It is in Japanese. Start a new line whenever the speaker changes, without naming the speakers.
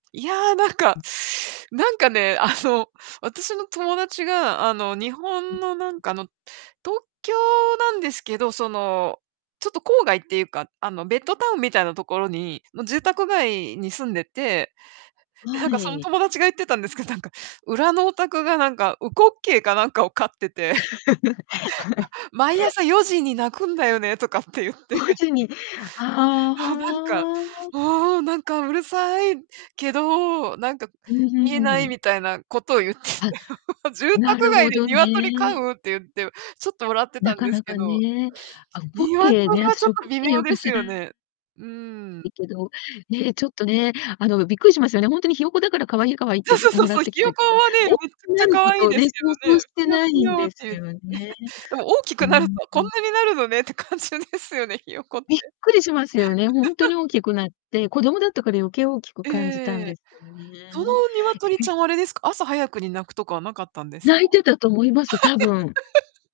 いや、なんか、
うん。
なんかね、あの、私の友達が、あの、日
うん、う
本
ん。
のなんか、あの、東京なんですけど、その、ちょっと郊外っていうか、あの、ベッドタウンみたいなところにの住宅街に住んでて、なん
わ
かその
い。
友達が言ってたんですけど、なんか裏のお宅がなんか烏骨鶏かなんかを飼ってて 毎朝4時に鳴くんだよね、とかって言って。
文 字に。あ
はあ、なんか、
あ、はあ。
もうなんかうるさいけどなんか
うん、ふ
言
ん、
えな
う
い
ん。
みたいなことを言ってて
あ。
住
な
宅
る
街
ほ
で
ど
鶏飼
ね。
うって言ってちょっと笑ってた
な
ん
か
です
な
け
か
ど。
ね。あ、烏
鶏は
骨鶏ね、
ちょ
私
っ
烏
と
骨
微
鶏
妙
よ
で
く
す
知ら
よね。うん。
いけど、ね、ちょっとね、あの、びっくりしますよね、ほんとにひよこだから可愛い、可愛いっ
そう
てが
そうそう
貰っ
そう、
てき
ひ
た
よ
け
こ
ど、
はね、む
お
っちゃくち
な
ゃ
る
か
こ
わいい
とを
で
ね、
すけ
想
ど
像
ね、
し
ぴ
て
よ
な
ぴ
いん
よっ
で
て
す
言っ
よね。
でも大き
う
く
ー
なると
ん。う
こん
ん。
なになるのねって感じですよね、ひよこって。
びっくりしますよね、ほんと に大きくなって、子供だったから余計大きく感じたん
え
で
え。
すよ
その
ね。
鶏ち
[unintelligible]
ゃんはあれですか、朝早くに鳴くとかはなかったんですか？
鳴いてたと思います、多分。